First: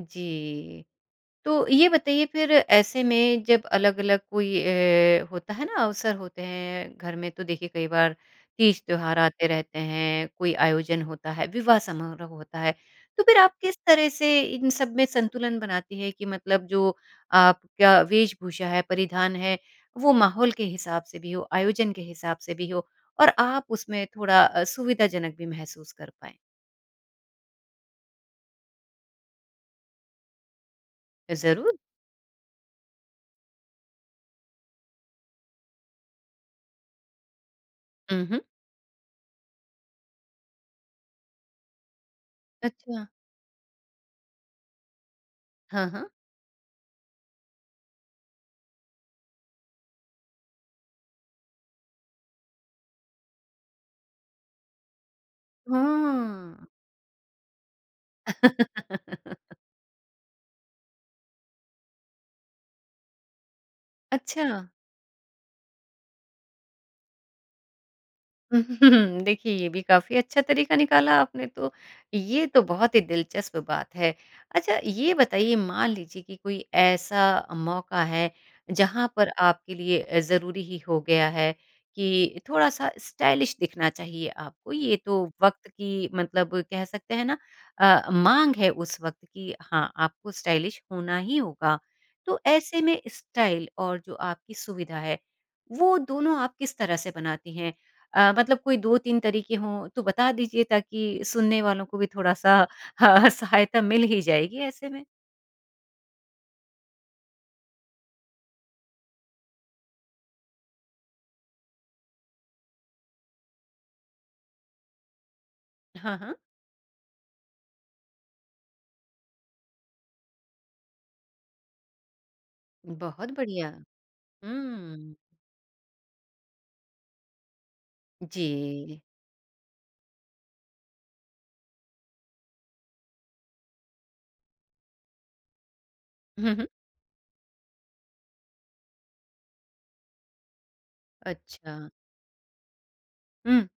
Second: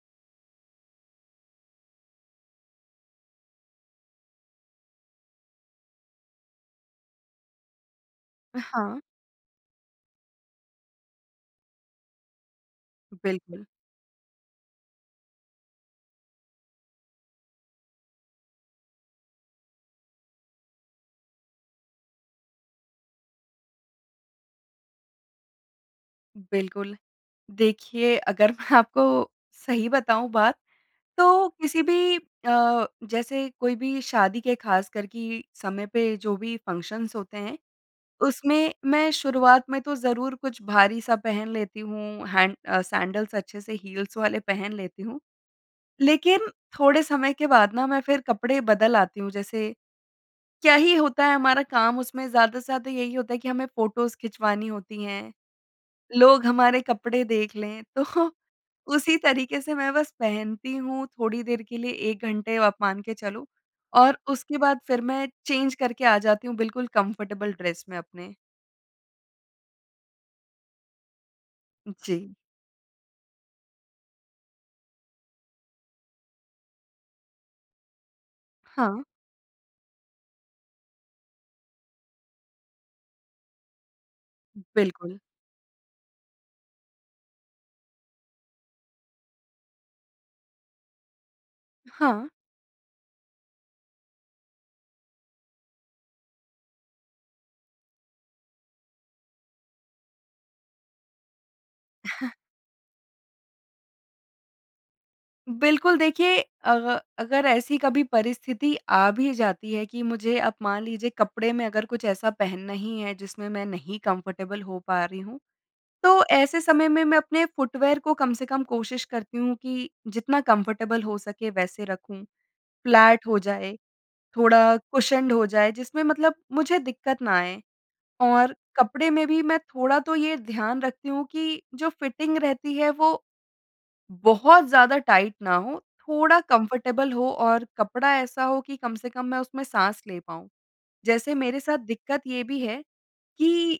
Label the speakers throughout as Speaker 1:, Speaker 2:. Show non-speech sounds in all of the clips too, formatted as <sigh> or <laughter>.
Speaker 1: जी, तो ये बताइए फिर ऐसे में जब अलग-अलग कोई अ, होता है ना अवसर होते हैं घर में तो देखिए कई बार
Speaker 2: अ,
Speaker 1: तीज
Speaker 2: हाँ।
Speaker 1: त्योहार आते रहते हैं, कोई आयोजन होता है विवाह समारोह होता है, तो फिर आप
Speaker 2: बिल्कुल।
Speaker 1: किस तरह से इन सब में संतुलन बनाती हैं कि मतलब जो आपका वेशभूषा है, परिधान है वो माहौल के हिसाब से भी हो, आयोजन के हिसाब से भी हो और आप उसमें थोड़ा सुविधाजनक भी महसूस कर पाएँ?
Speaker 2: बिल्कुल। देखिए अगर आपको सही बताऊँ बात तो
Speaker 1: ज़रूर।
Speaker 2: किसी भी अ, जैसे कोई भी शादी के ख़ास कर कि समय पे जो भी फ़ंक्शन्स होते हैं,
Speaker 1: उ हुँ।
Speaker 2: उसमें मैं शुरुआत में तो ज़रूर कुछ भारी सा पहन लेती हूँ, हैन्ड अ,
Speaker 1: अच्छा।
Speaker 2: सैंडल्स अच्छे से हील्स वाले पहन लेती हूँ।
Speaker 1: हाँ, हाँ।
Speaker 2: लेकिन थोड़े समय के बाद ना मैं फिर कपड़े बदल आती हूँ, जैसे क्या ही होता है हमारा काम उसमें ज़्यादा से ज़्यादा यही होता है कि हमें फ़ोटोज़ खिंचवानी होती हैं, लोग
Speaker 1: हाँ।
Speaker 2: हमारे कपड़े देख लें तो उसी
Speaker 1: <laughs>
Speaker 2: तरीके से मैं बस पहनती हूँ थोड़ी देर के लिए 1 घंटे आप मान के चलो और उसके
Speaker 1: अच्छा।
Speaker 2: बाद फिर मैं चेंज़ करके आ जाती हूँ बिल्कुल कंफर्टेबल ड्रेस में अपने।
Speaker 1: <chuckles> देखिए ये भी काफ़ी अच्छा तरीका निकाला आपने तो।
Speaker 2: जी।
Speaker 1: ये तो बहुत ही दिलचस्प बात है। अच्छा ये बताइए मान लीजिए कि कोई ऐसा मौका है
Speaker 2: हाँ।
Speaker 1: जहाँ पर आपके लिए अ, ज़रूरी ही हो गया है कि थोड़ा-सा स्टाइलिश दिखना चाहिए आपको ये तो
Speaker 2: बिल्कुल।
Speaker 1: वक़्त की मतलब कह सकते है ना अ, माँग है उस वक़्त कि हाँ, आपको स्टाइलिश होना ही होगा।
Speaker 2: हाँ।
Speaker 1: तो ऐसे में स्टाइल और जो आपकी सुविधा है, वो दोनों आप किस तरह से बनाती हैं? अ, मतलब कोई 2-3 तरीके हों तो बता दीजिए ताकि सुनने वालों को भी
Speaker 2: <chuckles>
Speaker 1: थोड़ा-सा सहायता मिल ही जाएगी ऐसे में।
Speaker 2: बिल्कुल देखिए अग अगर ऐसी कभी परिस्थिति आ भी जाती है कि मुझे अब मान लीजिए कपड़े में अगर कुछ ऐसा पहनना ही है जिसमें मैं नहीं कंफ़र्टेबल हो पा रही हूँ,
Speaker 1: हाँ,
Speaker 2: तो
Speaker 1: हाँ।
Speaker 2: ऐसे समय में मैं अपने फुटवियर को कम से कम कोशिश करती हूँ कि जितना कंफ़र्टेबल हो सके वैसे रखूँ, फ्लैट
Speaker 1: बहुत
Speaker 2: हो
Speaker 1: बढ़िया।
Speaker 2: जाए, थोड़ा
Speaker 1: हुँ।
Speaker 2: कुशन्ड हो जाए जिसमें मतलब मुझे दिक्कत ना आए और
Speaker 1: जी।
Speaker 2: कपड़े में भी मैं थोड़ा तो ये ध्यान रखती हूँ कि जो फ़िटिंग रहती है। वो बहुत ज़्यादा टाइट ना हो, थोड़ा
Speaker 1: हुँ, हुँ।
Speaker 2: कंफ़र्टेबल हो और कपड़ा ऐसा हो कि कम से कम मैं उसमें साँस ले पाऊँ। जैसे मेरे साथ
Speaker 1: अच्छा।
Speaker 2: दिक्कत ये भी है
Speaker 1: हुँ।
Speaker 2: कि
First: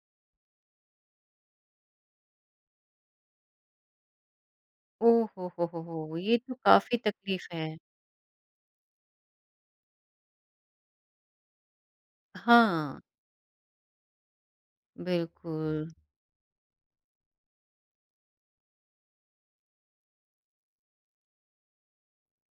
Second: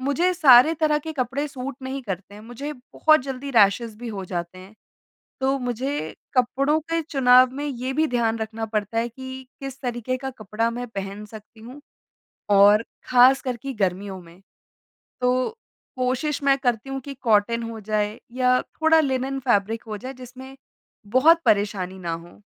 Speaker 2: मुझे सारे तरह के कपड़े सूट नहीं करते हैं मुझे बहुत जल्दी रैशेज़ भी हो जाते हैं।
Speaker 1: ओ, हो
Speaker 2: तो
Speaker 1: हो हो
Speaker 2: मुझे
Speaker 1: हो! ये तो
Speaker 2: कपड़ों
Speaker 1: काफ़ी
Speaker 2: के
Speaker 1: तकलीफ़
Speaker 2: चुनाव में
Speaker 1: है।
Speaker 2: ये भी ध्यान रखना पड़ता है कि किस तरीके का कपड़ा मैं पहन सकती हूँ और
Speaker 1: हाँ।
Speaker 2: खास कर की गर्मियों में। तो
Speaker 1: बिल्कुल।
Speaker 2: कोशिश मैं करती हूँ कि कॉटन हो जाए या थोड़ा लिनेन फैब्रिक हो जाए जिसमें बहुत परेशानी ना हो।